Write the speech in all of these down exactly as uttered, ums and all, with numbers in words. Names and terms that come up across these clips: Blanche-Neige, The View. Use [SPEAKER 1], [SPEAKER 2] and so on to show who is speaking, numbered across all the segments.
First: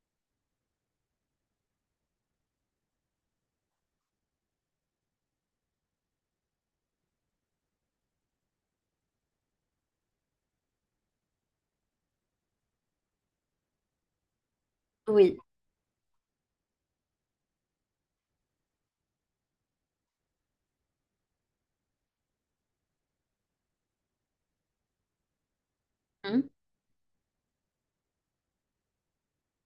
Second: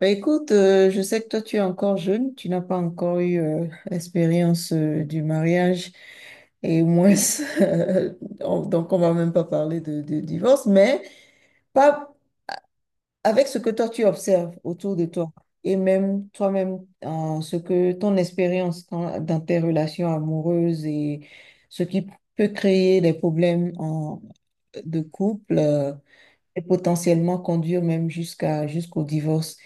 [SPEAKER 1] Bah, écoute, euh, je sais que toi, tu es encore jeune, tu n'as pas encore eu euh, l'expérience euh, du mariage et moins, euh, on- donc on va même pas parler de, de divorce, mais pas avec ce que toi, tu observes autour de toi
[SPEAKER 2] Oui.
[SPEAKER 1] et même toi-même, euh, ce que ton expérience dans, dans tes relations amoureuses et ce qui peut créer des problèmes en- de couple euh,
[SPEAKER 2] Hmm.
[SPEAKER 1] et potentiellement conduire même jusqu'à, jusqu'au divorce.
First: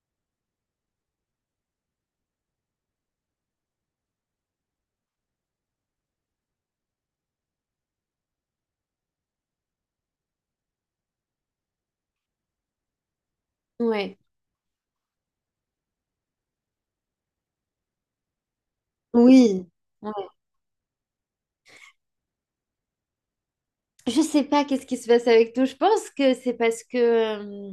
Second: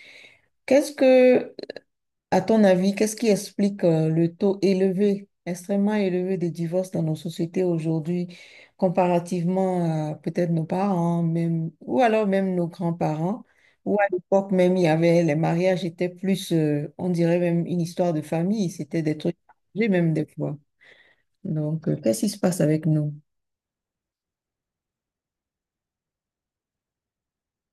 [SPEAKER 1] Qu'est-ce que À ton avis, qu'est-ce qui explique euh, le taux élevé, extrêmement élevé des divorces dans nos sociétés aujourd'hui, comparativement à peut-être nos parents, même, ou alors même nos grands-parents, où à
[SPEAKER 2] Ouais,
[SPEAKER 1] l'époque même, il y avait, les mariages étaient plus, euh, on dirait même une histoire de famille, c'était des trucs,
[SPEAKER 2] oui.
[SPEAKER 1] j'ai même
[SPEAKER 2] Ouais.
[SPEAKER 1] des fois. Donc, euh, qu'est-ce qui se passe avec nous?
[SPEAKER 2] Je sais pas qu'est-ce qui se passe avec nous. Je pense que c'est parce que euh,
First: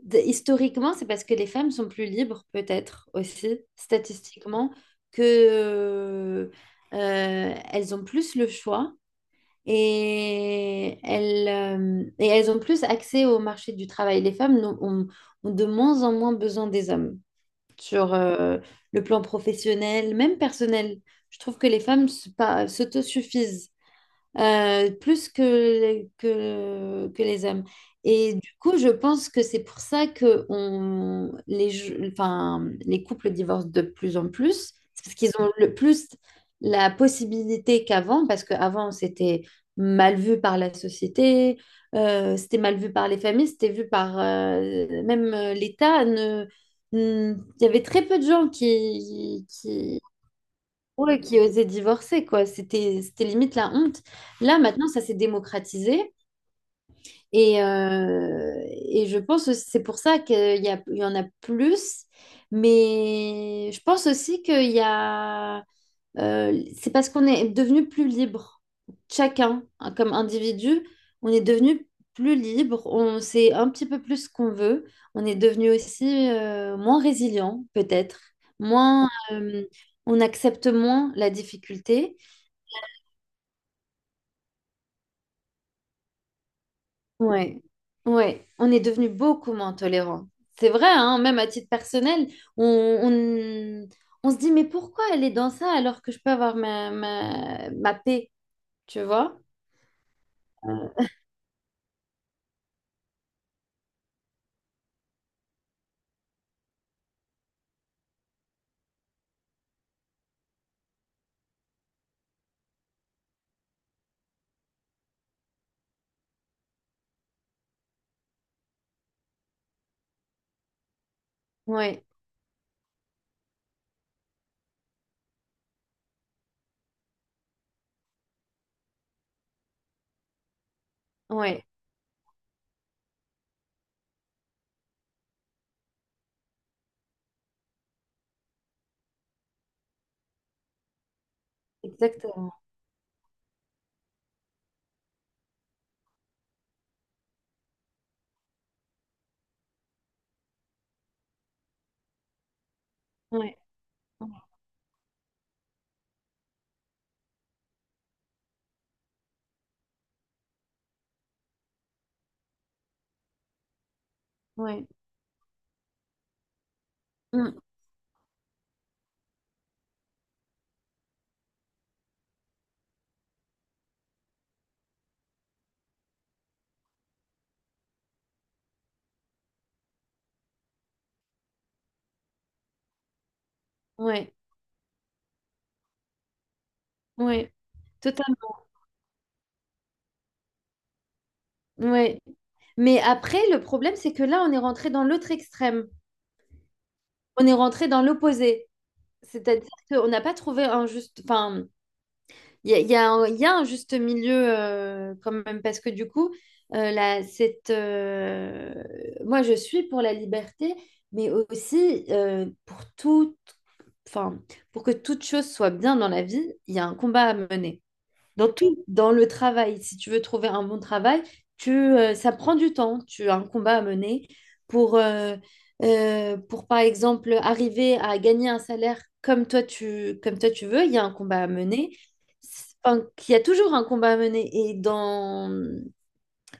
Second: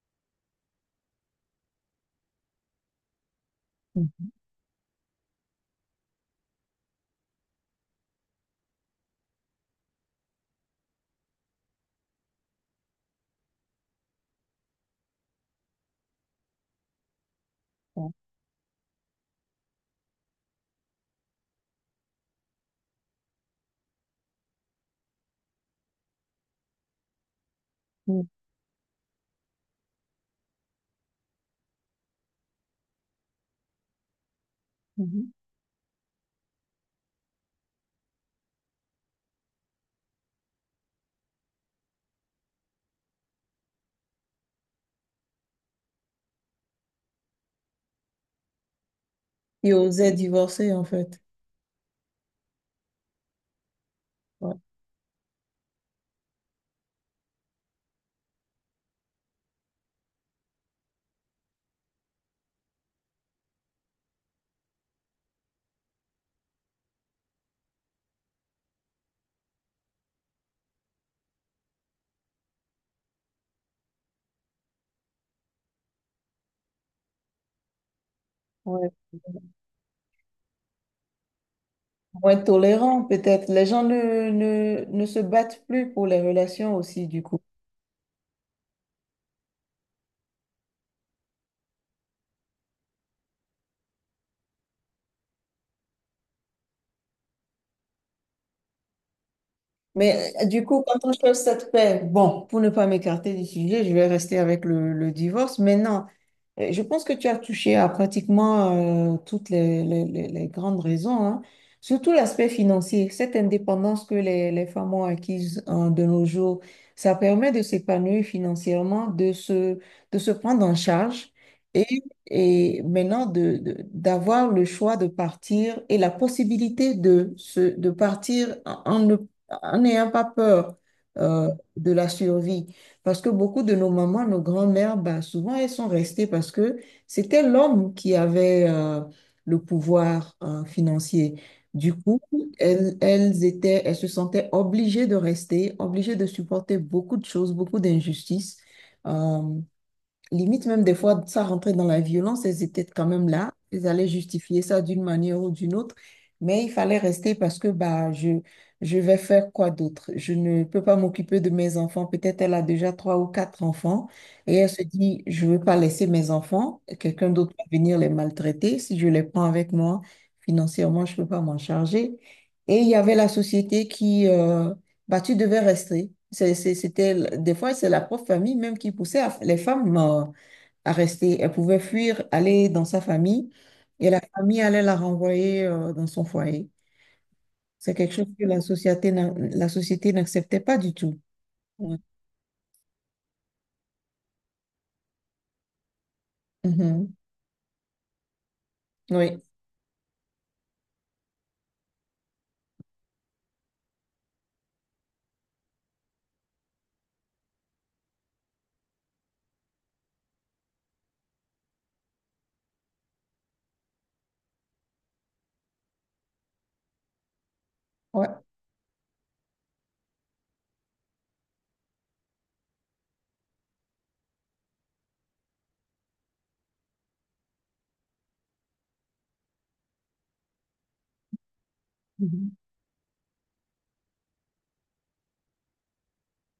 [SPEAKER 2] d- historiquement, c'est parce que les femmes sont plus libres, peut-être aussi,
[SPEAKER 1] Mm.
[SPEAKER 2] statistiquement, que euh, elles ont plus le choix et elles, euh, et elles ont plus accès au marché du travail. Les femmes n'ont- ont, ont de moins en moins besoin des hommes sur euh, le plan professionnel, même personnel. Je trouve que les femmes se- pas- s'autosuffisent euh, plus que, que, que les hommes.
[SPEAKER 1] Mm.
[SPEAKER 2] Et du coup, je pense que c'est pour ça que on, les, je- enfin, les couples divorcent de plus en plus. C'est parce
[SPEAKER 1] Mhm.
[SPEAKER 2] qu'ils ont le plus la possibilité qu'avant, parce qu'avant, c'était mal vu par la société, euh, c'était mal vu par les familles, c'était vu par euh, même euh, l'État. ne- ne- Il y avait très peu de gens qui,
[SPEAKER 1] Qui
[SPEAKER 2] qui,
[SPEAKER 1] osaient divorcer, en fait.
[SPEAKER 2] ouais, qui osaient divorcer, quoi. C'était, c'était limite la honte.
[SPEAKER 1] Ouais.
[SPEAKER 2] Là, maintenant, ça s'est démocratisé. Et, euh, et je pense que c'est pour ça qu'il y a, il y en a plus. Mais je pense aussi qu'il y a... Euh, c'est parce qu'on est devenu plus libre. Chacun, hein, comme individu, on est devenu plus libre, on sait un petit peu plus ce qu'on veut, on est devenu aussi euh, moins résilient, peut-être,
[SPEAKER 1] Ouais.
[SPEAKER 2] moins, euh, on accepte moins la difficulté.
[SPEAKER 1] Moins tolérant peut-être. Les gens ne, ne, ne se battent plus pour les relations aussi, du coup.
[SPEAKER 2] Ouais, ouais, on est devenu beaucoup moins tolérant. C'est vrai, hein, même à titre personnel, on, on, on se dit, mais pourquoi elle est dans ça alors que je peux avoir ma, ma, ma paix, tu vois?
[SPEAKER 1] Mais euh, du coup, quand on cherche cette paix, bon, pour ne pas m'écarter du sujet, je vais rester avec le, le divorce. Maintenant, euh, je pense que tu as touché à pratiquement euh, toutes les, les- les- les grandes raisons, hein. Surtout l'aspect financier, cette indépendance que les, les femmes ont acquise euh, de nos jours, ça permet de s'épanouir financièrement, de se, de se prendre en charge et,
[SPEAKER 2] Ouais,
[SPEAKER 1] et maintenant de, de- d'avoir le choix de partir et la possibilité de, se, de partir en, en ne en n'ayant pas peur euh,
[SPEAKER 2] ouais.
[SPEAKER 1] de la survie. Parce que beaucoup de nos mamans, nos grands-mères, bah, souvent elles sont restées parce que c'était l'homme qui avait euh, le pouvoir euh, financier. Du coup,
[SPEAKER 2] Exactement.
[SPEAKER 1] elles, elles étaient, elles se sentaient obligées de rester, obligées de supporter beaucoup de choses, beaucoup d'injustices. Euh, Limite, même des fois, ça rentrait dans la violence, elles étaient quand même là.
[SPEAKER 2] Ouais.
[SPEAKER 1] Elles allaient justifier ça d'une manière ou d'une autre. Mais il fallait rester parce que bah, je, je vais faire quoi d'autre? Je ne peux pas m'occuper de mes enfants. Peut-être elle a déjà trois ou quatre enfants et elle se
[SPEAKER 2] Ouais.
[SPEAKER 1] dit, je ne veux pas laisser mes enfants. Quelqu'un d'autre
[SPEAKER 2] Mm.
[SPEAKER 1] va venir les maltraiter. Si je les prends avec moi, financièrement, je ne peux pas m'en charger. Et il y avait la société qui, euh, bah, tu devais rester. C'est- c'est- C'était, des fois, c'est la propre famille même qui poussait à- les femmes euh, à rester. Elles pouvaient fuir, aller dans sa famille et la
[SPEAKER 2] Ouais.
[SPEAKER 1] famille allait la renvoyer euh, dans son foyer.
[SPEAKER 2] Ouais.
[SPEAKER 1] C'est quelque chose que
[SPEAKER 2] Totalement.
[SPEAKER 1] la société n'a- la société n'acceptait pas du tout. Ouais.
[SPEAKER 2] Ouais. Mais après, le problème, c'est que là, on est rentré dans l'autre extrême.
[SPEAKER 1] Mhm.
[SPEAKER 2] On est rentré dans l'opposé.
[SPEAKER 1] Oui.
[SPEAKER 2] C'est-à-dire qu'on n'a pas trouvé un juste... Enfin, il y a, il y a un, il y a un juste milieu euh, quand même, parce que du coup, euh, la- cette, euh, moi, je suis pour la liberté, mais aussi euh, pour tout... Enfin, pour que toute chose soit bien dans la vie, il y a un combat à mener.
[SPEAKER 1] Ouais.
[SPEAKER 2] Dans tout, dans le travail, si tu veux trouver un bon travail, tu, euh, ça prend du temps, tu as un combat à mener pour, euh, euh, pour, par exemple, arriver à gagner un salaire comme toi tu, comme toi tu veux, il y a un combat à mener.
[SPEAKER 1] Mhm.
[SPEAKER 2] C'est... Enfin, il y a toujours un combat à mener. Et dans,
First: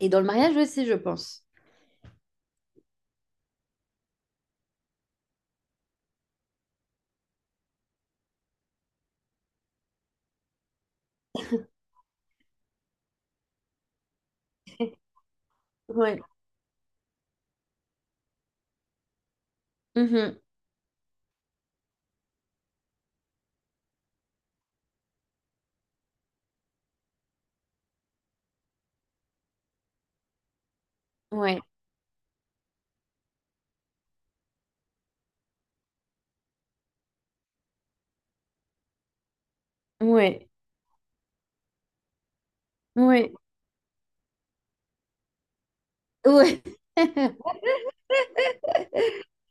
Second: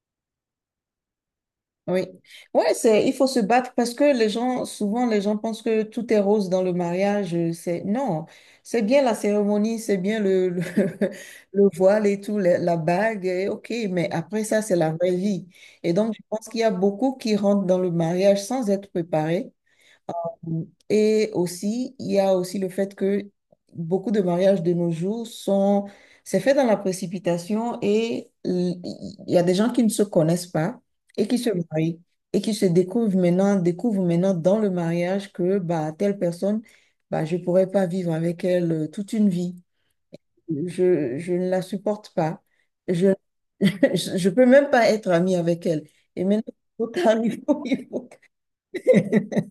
[SPEAKER 2] Et dans le mariage aussi, je pense.
[SPEAKER 1] Oui, ouais, c'est, il faut se battre parce que les gens, souvent, les gens pensent que tout est rose dans le mariage. Euh, C'est, non, c'est bien la cérémonie, c'est bien le, le, le voile et tout, la, la bague, et ok, mais après ça, c'est la vraie vie. Et donc, je
[SPEAKER 2] Ouais.
[SPEAKER 1] pense qu'il y a beaucoup qui rentrent dans le mariage sans être préparés.
[SPEAKER 2] Mhm.
[SPEAKER 1] Et aussi, il y a aussi le fait que beaucoup de mariages de nos jours sont, c'est fait dans la précipitation et l- il y a des gens qui ne se connaissent pas et qui se
[SPEAKER 2] Ouais.
[SPEAKER 1] marient et qui se découvrent maintenant, découvrent maintenant dans le mariage que bah, telle personne, bah, je ne pourrais pas vivre avec elle euh, toute une vie.
[SPEAKER 2] Ouais.
[SPEAKER 1] Je, je ne la supporte pas. Je
[SPEAKER 2] Ouais.
[SPEAKER 1] je peux même pas être amie avec elle. Et maintenant,
[SPEAKER 2] Ouais.
[SPEAKER 1] il faut, il faut, il faut-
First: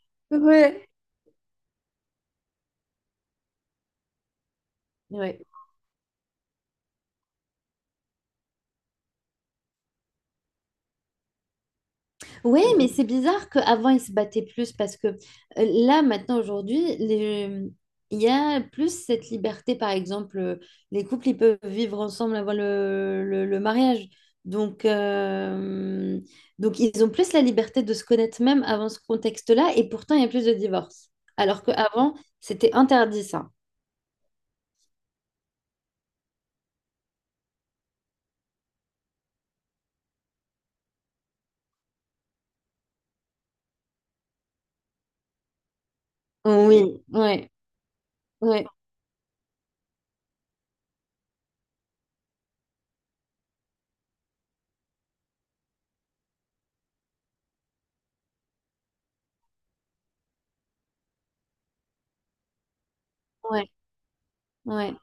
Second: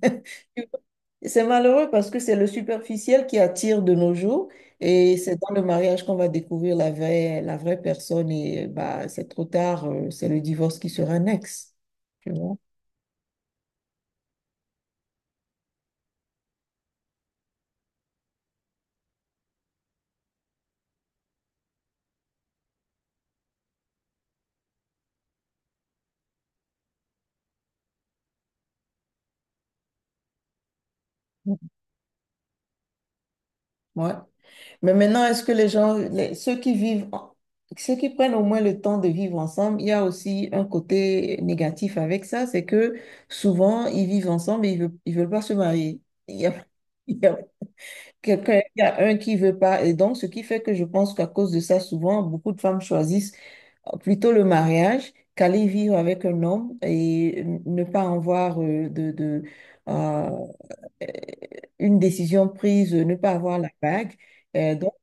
[SPEAKER 2] Ouais.
[SPEAKER 1] C'est malheureux parce que c'est le superficiel qui attire de nos jours et c'est
[SPEAKER 2] Ouais.
[SPEAKER 1] dans le mariage qu'on va découvrir la vraie, la vraie personne et bah, c'est trop tard, euh, c'est le divorce qui sera next. Tu vois?
[SPEAKER 2] Oui, mais c'est bizarre qu'avant, ils se battaient plus parce que euh, là, maintenant, aujourd'hui, les- il y a plus cette liberté. Par exemple, euh, les couples, ils peuvent vivre ensemble avant le, le- le mariage. Donc, euh, donc, ils ont plus la liberté de se connaître même avant ce contexte-là. Et pourtant, il y a plus de divorces. Alors qu'avant, c'était interdit, ça.
[SPEAKER 1] Ouais. Mais maintenant, est-ce que les gens, les- ceux qui vivent, en- ceux qui prennent au moins le temps de vivre ensemble, il y a aussi un côté négatif avec ça, c'est que souvent, ils vivent ensemble et ils veulent, ils veulent pas se marier. Il y a,
[SPEAKER 2] Oui,
[SPEAKER 1] il y a
[SPEAKER 2] ouais,
[SPEAKER 1] Quelqu'un,
[SPEAKER 2] ouais,
[SPEAKER 1] il y a un qui veut pas. Et donc, ce qui fait que je pense qu'à cause de ça, souvent, beaucoup de femmes choisissent euh, plutôt le mariage qu'aller vivre avec un homme et ne pas avoir euh, de, de, euh, euh, une décision prise, ne pas avoir la
[SPEAKER 2] ouais,
[SPEAKER 1] bague. Euh, donc,
[SPEAKER 2] ouais.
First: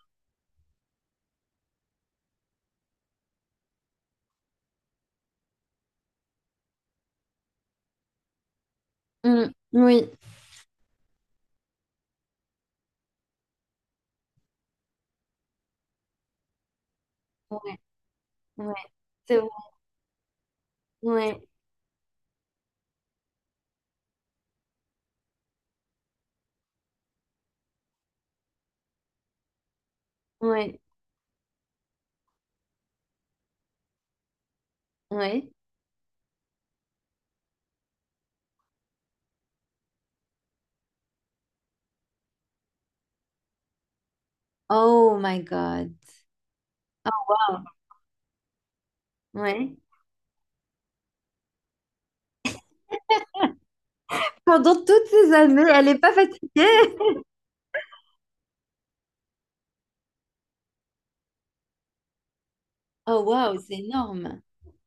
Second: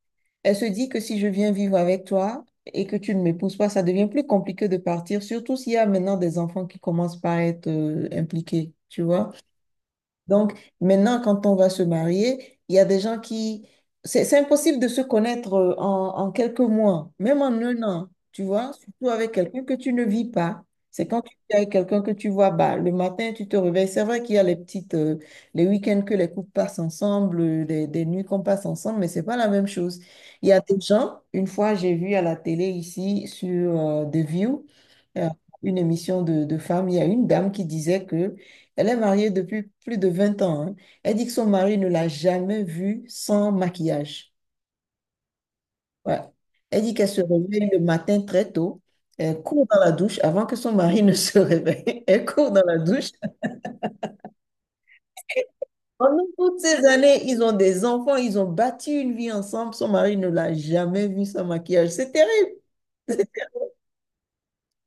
[SPEAKER 1] elle se dit que si je viens vivre avec toi et que tu ne m'épouses pas, ça devient plus compliqué de partir, surtout s'il y a maintenant des enfants qui commencent par être euh, impliqués, tu vois.
[SPEAKER 2] Mm, oui,
[SPEAKER 1] Donc, maintenant, quand on va se marier, il y a des gens qui. C'est, c'est impossible de se connaître euh, en, en quelques mois, même en
[SPEAKER 2] ouais,
[SPEAKER 1] un an, tu vois,
[SPEAKER 2] ouais,
[SPEAKER 1] surtout avec
[SPEAKER 2] c'est vrai.
[SPEAKER 1] quelqu'un que tu ne vis pas. C'est quand tu
[SPEAKER 2] Ouais,
[SPEAKER 1] es avec quelqu'un que tu vois, bah, le matin, tu te réveilles. C'est vrai qu'il y a les petites, euh, les week-ends que les couples passent ensemble, euh, les, des nuits qu'on passe ensemble, mais c'est pas la même chose. Il y a
[SPEAKER 2] ouais,
[SPEAKER 1] des gens, une fois, j'ai vu à la télé ici sur euh, The View, euh,
[SPEAKER 2] ouais.
[SPEAKER 1] une émission de, de femmes, il y a une dame qui disait que elle est mariée depuis plus de vingt ans, hein. Elle dit que son mari ne l'a jamais vue sans maquillage.
[SPEAKER 2] Oh my God.
[SPEAKER 1] Ouais. Elle dit qu'elle se réveille
[SPEAKER 2] Wow.
[SPEAKER 1] le matin très tôt. Elle court
[SPEAKER 2] Ouais.
[SPEAKER 1] dans la douche avant que son mari ne se réveille. Elle court dans la douche.
[SPEAKER 2] Pendant toutes ces années, elle n'est pas
[SPEAKER 1] Pendant toutes
[SPEAKER 2] fatiguée.
[SPEAKER 1] ces années, ils ont des enfants, ils ont bâti une vie ensemble. Son mari ne l'a jamais vue sans maquillage. C'est terrible.
[SPEAKER 2] Oh wow, c'est énorme.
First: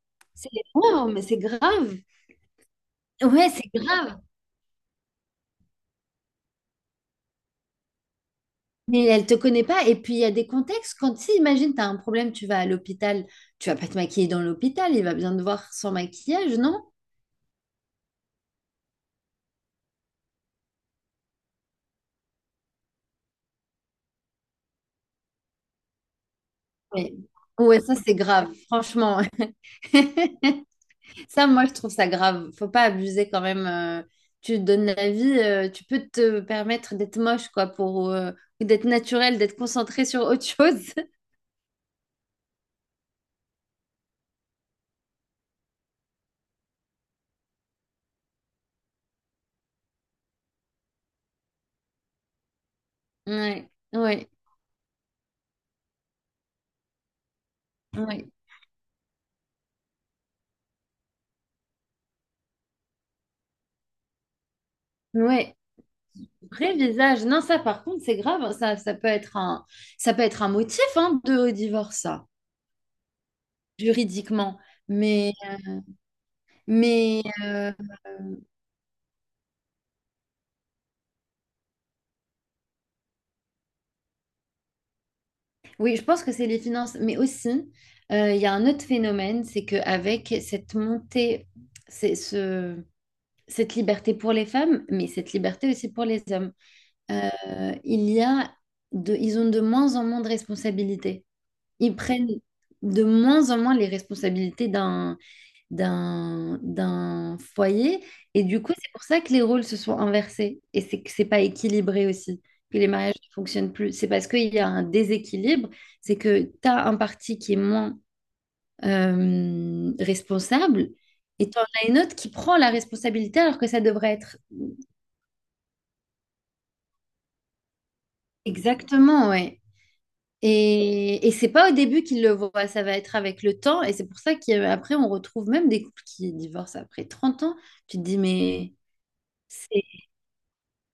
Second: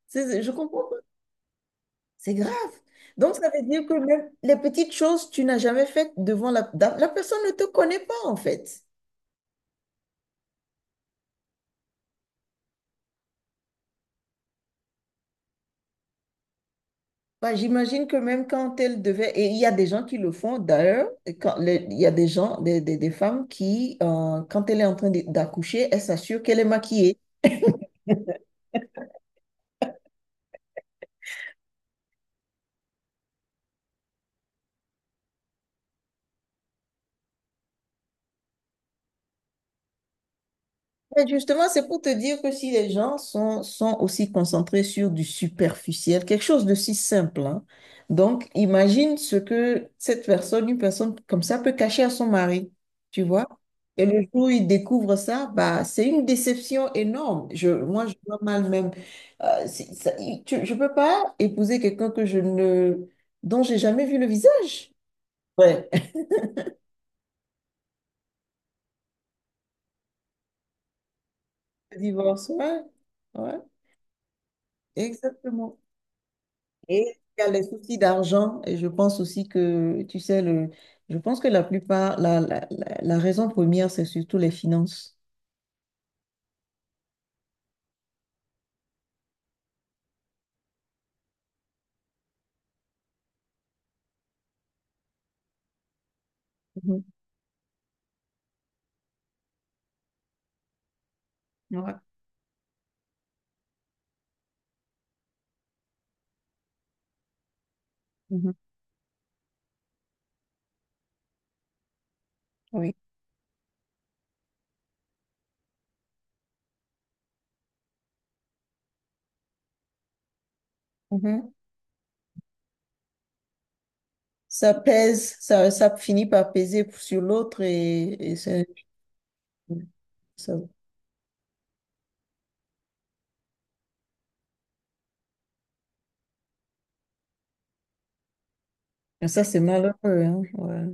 [SPEAKER 1] C'est- c'est- je
[SPEAKER 2] C'est
[SPEAKER 1] comprends pas.
[SPEAKER 2] énorme, c'est grave.
[SPEAKER 1] C'est grave. Donc, ça
[SPEAKER 2] Ouais,
[SPEAKER 1] veut
[SPEAKER 2] c'est
[SPEAKER 1] dire que
[SPEAKER 2] grave.
[SPEAKER 1] même les petites choses, tu n'as jamais faites devant la. La personne ne te connaît pas, en fait.
[SPEAKER 2] Mais elle te connaît pas. Et puis, il y a des contextes. Quand, si, imagine, tu as un problème, tu vas à l'hôpital. Tu vas pas te maquiller dans l'hôpital. Il va bien te voir sans maquillage, non?
[SPEAKER 1] Bah, j'imagine que même quand elle devait, et il y a des gens qui le font d'ailleurs, et quand les- il y a des gens, des, des- des femmes qui, euh, quand elle est en train de- d'accoucher, elle s'assure qu'elle est
[SPEAKER 2] Mais...
[SPEAKER 1] maquillée.
[SPEAKER 2] Ouais, ça, c'est grave. Franchement. Ça, moi, je trouve ça grave. Faut pas abuser quand même. Euh, tu te donnes la vie. Euh, tu peux te permettre d'être moche, quoi, pour, euh, ou d'être naturel, d'être concentré sur autre chose.
[SPEAKER 1] Mais justement, c'est pour te dire que si les gens sont, sont aussi concentrés sur du superficiel, quelque chose de si simple, hein. Donc, imagine ce que cette personne, une personne comme ça, peut cacher à son mari, tu vois?
[SPEAKER 2] Ouais,
[SPEAKER 1] Et le jour
[SPEAKER 2] ouais,
[SPEAKER 1] où il découvre ça, bah, c'est une déception énorme. Je, moi, je
[SPEAKER 2] ouais.
[SPEAKER 1] vois mal même. Euh, c'est- ça- il- tu- je ne peux pas épouser quelqu'un que je ne, dont j'ai jamais vu le visage.
[SPEAKER 2] Ouais.
[SPEAKER 1] Ouais.
[SPEAKER 2] Vrai visage. Non, ça, par contre, c'est grave, hein. Ça, ça peut être un, ça peut être un motif, hein, de divorce, ça,
[SPEAKER 1] Divorce, ouais. Ouais,
[SPEAKER 2] juridiquement. Mais,
[SPEAKER 1] exactement. Et
[SPEAKER 2] mais
[SPEAKER 1] il y a les
[SPEAKER 2] euh,
[SPEAKER 1] soucis d'argent. Et je pense aussi que, tu sais, le, je pense que la plupart, la, la, la, la raison première, c'est surtout les finances.
[SPEAKER 2] oui, je pense que c'est les finances. Mais aussi, euh, il y a un autre phénomène, c'est qu'avec cette montée, c'est ce, cette liberté pour les femmes, mais cette liberté aussi pour les hommes,
[SPEAKER 1] Mhm.
[SPEAKER 2] euh, il y a de, ils ont de moins en moins de responsabilités.
[SPEAKER 1] Ouais.
[SPEAKER 2] Ils prennent de moins en moins les responsabilités d'un d'un d'un foyer. Et
[SPEAKER 1] Mhm.
[SPEAKER 2] du coup, c'est pour ça que les rôles se sont inversés. Et c'est que c'est pas équilibré aussi. Que les
[SPEAKER 1] Oui.
[SPEAKER 2] mariages ne fonctionnent plus. C'est parce qu'il y a un déséquilibre. C'est que tu as un parti qui est moins euh, responsable et
[SPEAKER 1] Mhm.
[SPEAKER 2] tu en as une autre qui prend la responsabilité alors que ça devrait être
[SPEAKER 1] Ça pèse, ça, ça finit par peser sur l'autre et, et c'est-
[SPEAKER 2] exactement, ouais.
[SPEAKER 1] ça,
[SPEAKER 2] Et, et c'est pas au début qu'ils le voient, ça va être avec le temps. Et c'est pour ça qu'après, on retrouve même des couples qui divorcent après trente ans. Tu te dis, mais
[SPEAKER 1] et ça, c'est
[SPEAKER 2] c'est
[SPEAKER 1] malheureux, hein. Ouais.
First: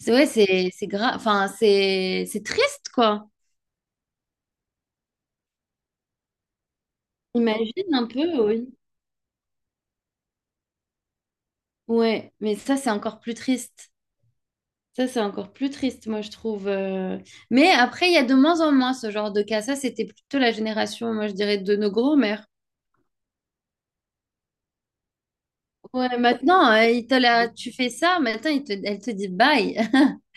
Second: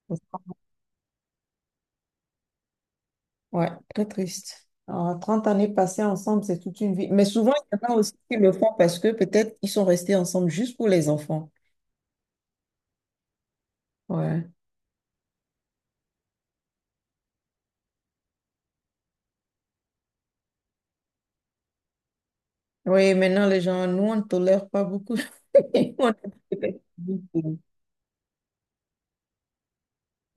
[SPEAKER 2] C'est ouais, c'est c'est grave. Enfin, c'est c'est triste, quoi.
[SPEAKER 1] Ouais, très triste. Alors, trente années passées ensemble, c'est toute une vie. Mais souvent, il y
[SPEAKER 2] Imagine
[SPEAKER 1] en a
[SPEAKER 2] un
[SPEAKER 1] aussi qui
[SPEAKER 2] peu,
[SPEAKER 1] le
[SPEAKER 2] oui.
[SPEAKER 1] font parce que peut-être ils sont restés ensemble juste pour les enfants.
[SPEAKER 2] Ouais, mais ça, c'est encore plus triste.
[SPEAKER 1] Ouais.
[SPEAKER 2] Ça, c'est encore plus triste, moi, je trouve. Euh. Mais après, il y a de moins en moins ce genre de cas. Ça, c'était plutôt la génération, moi, je dirais, de nos grands-mères.
[SPEAKER 1] Oui, maintenant, les gens, nous, on ne tolère pas beaucoup.
[SPEAKER 2] Ouais, maintenant, euh, il te la- tu fais ça, maintenant, il te- elle te dit bye.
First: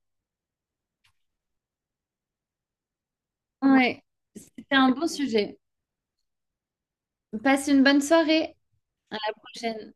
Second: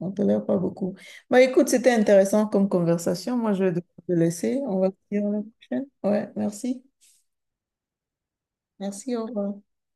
[SPEAKER 1] On ne tolère pas beaucoup. Bah, écoute, c'était intéressant comme conversation. Moi, je vais devoir
[SPEAKER 2] Ouais,
[SPEAKER 1] te laisser.
[SPEAKER 2] c'était
[SPEAKER 1] On va
[SPEAKER 2] un
[SPEAKER 1] se
[SPEAKER 2] bon
[SPEAKER 1] dire à la
[SPEAKER 2] sujet.
[SPEAKER 1] prochaine. Ouais, merci.
[SPEAKER 2] Passe une bonne soirée. À
[SPEAKER 1] Merci, au
[SPEAKER 2] la
[SPEAKER 1] revoir.
[SPEAKER 2] prochaine.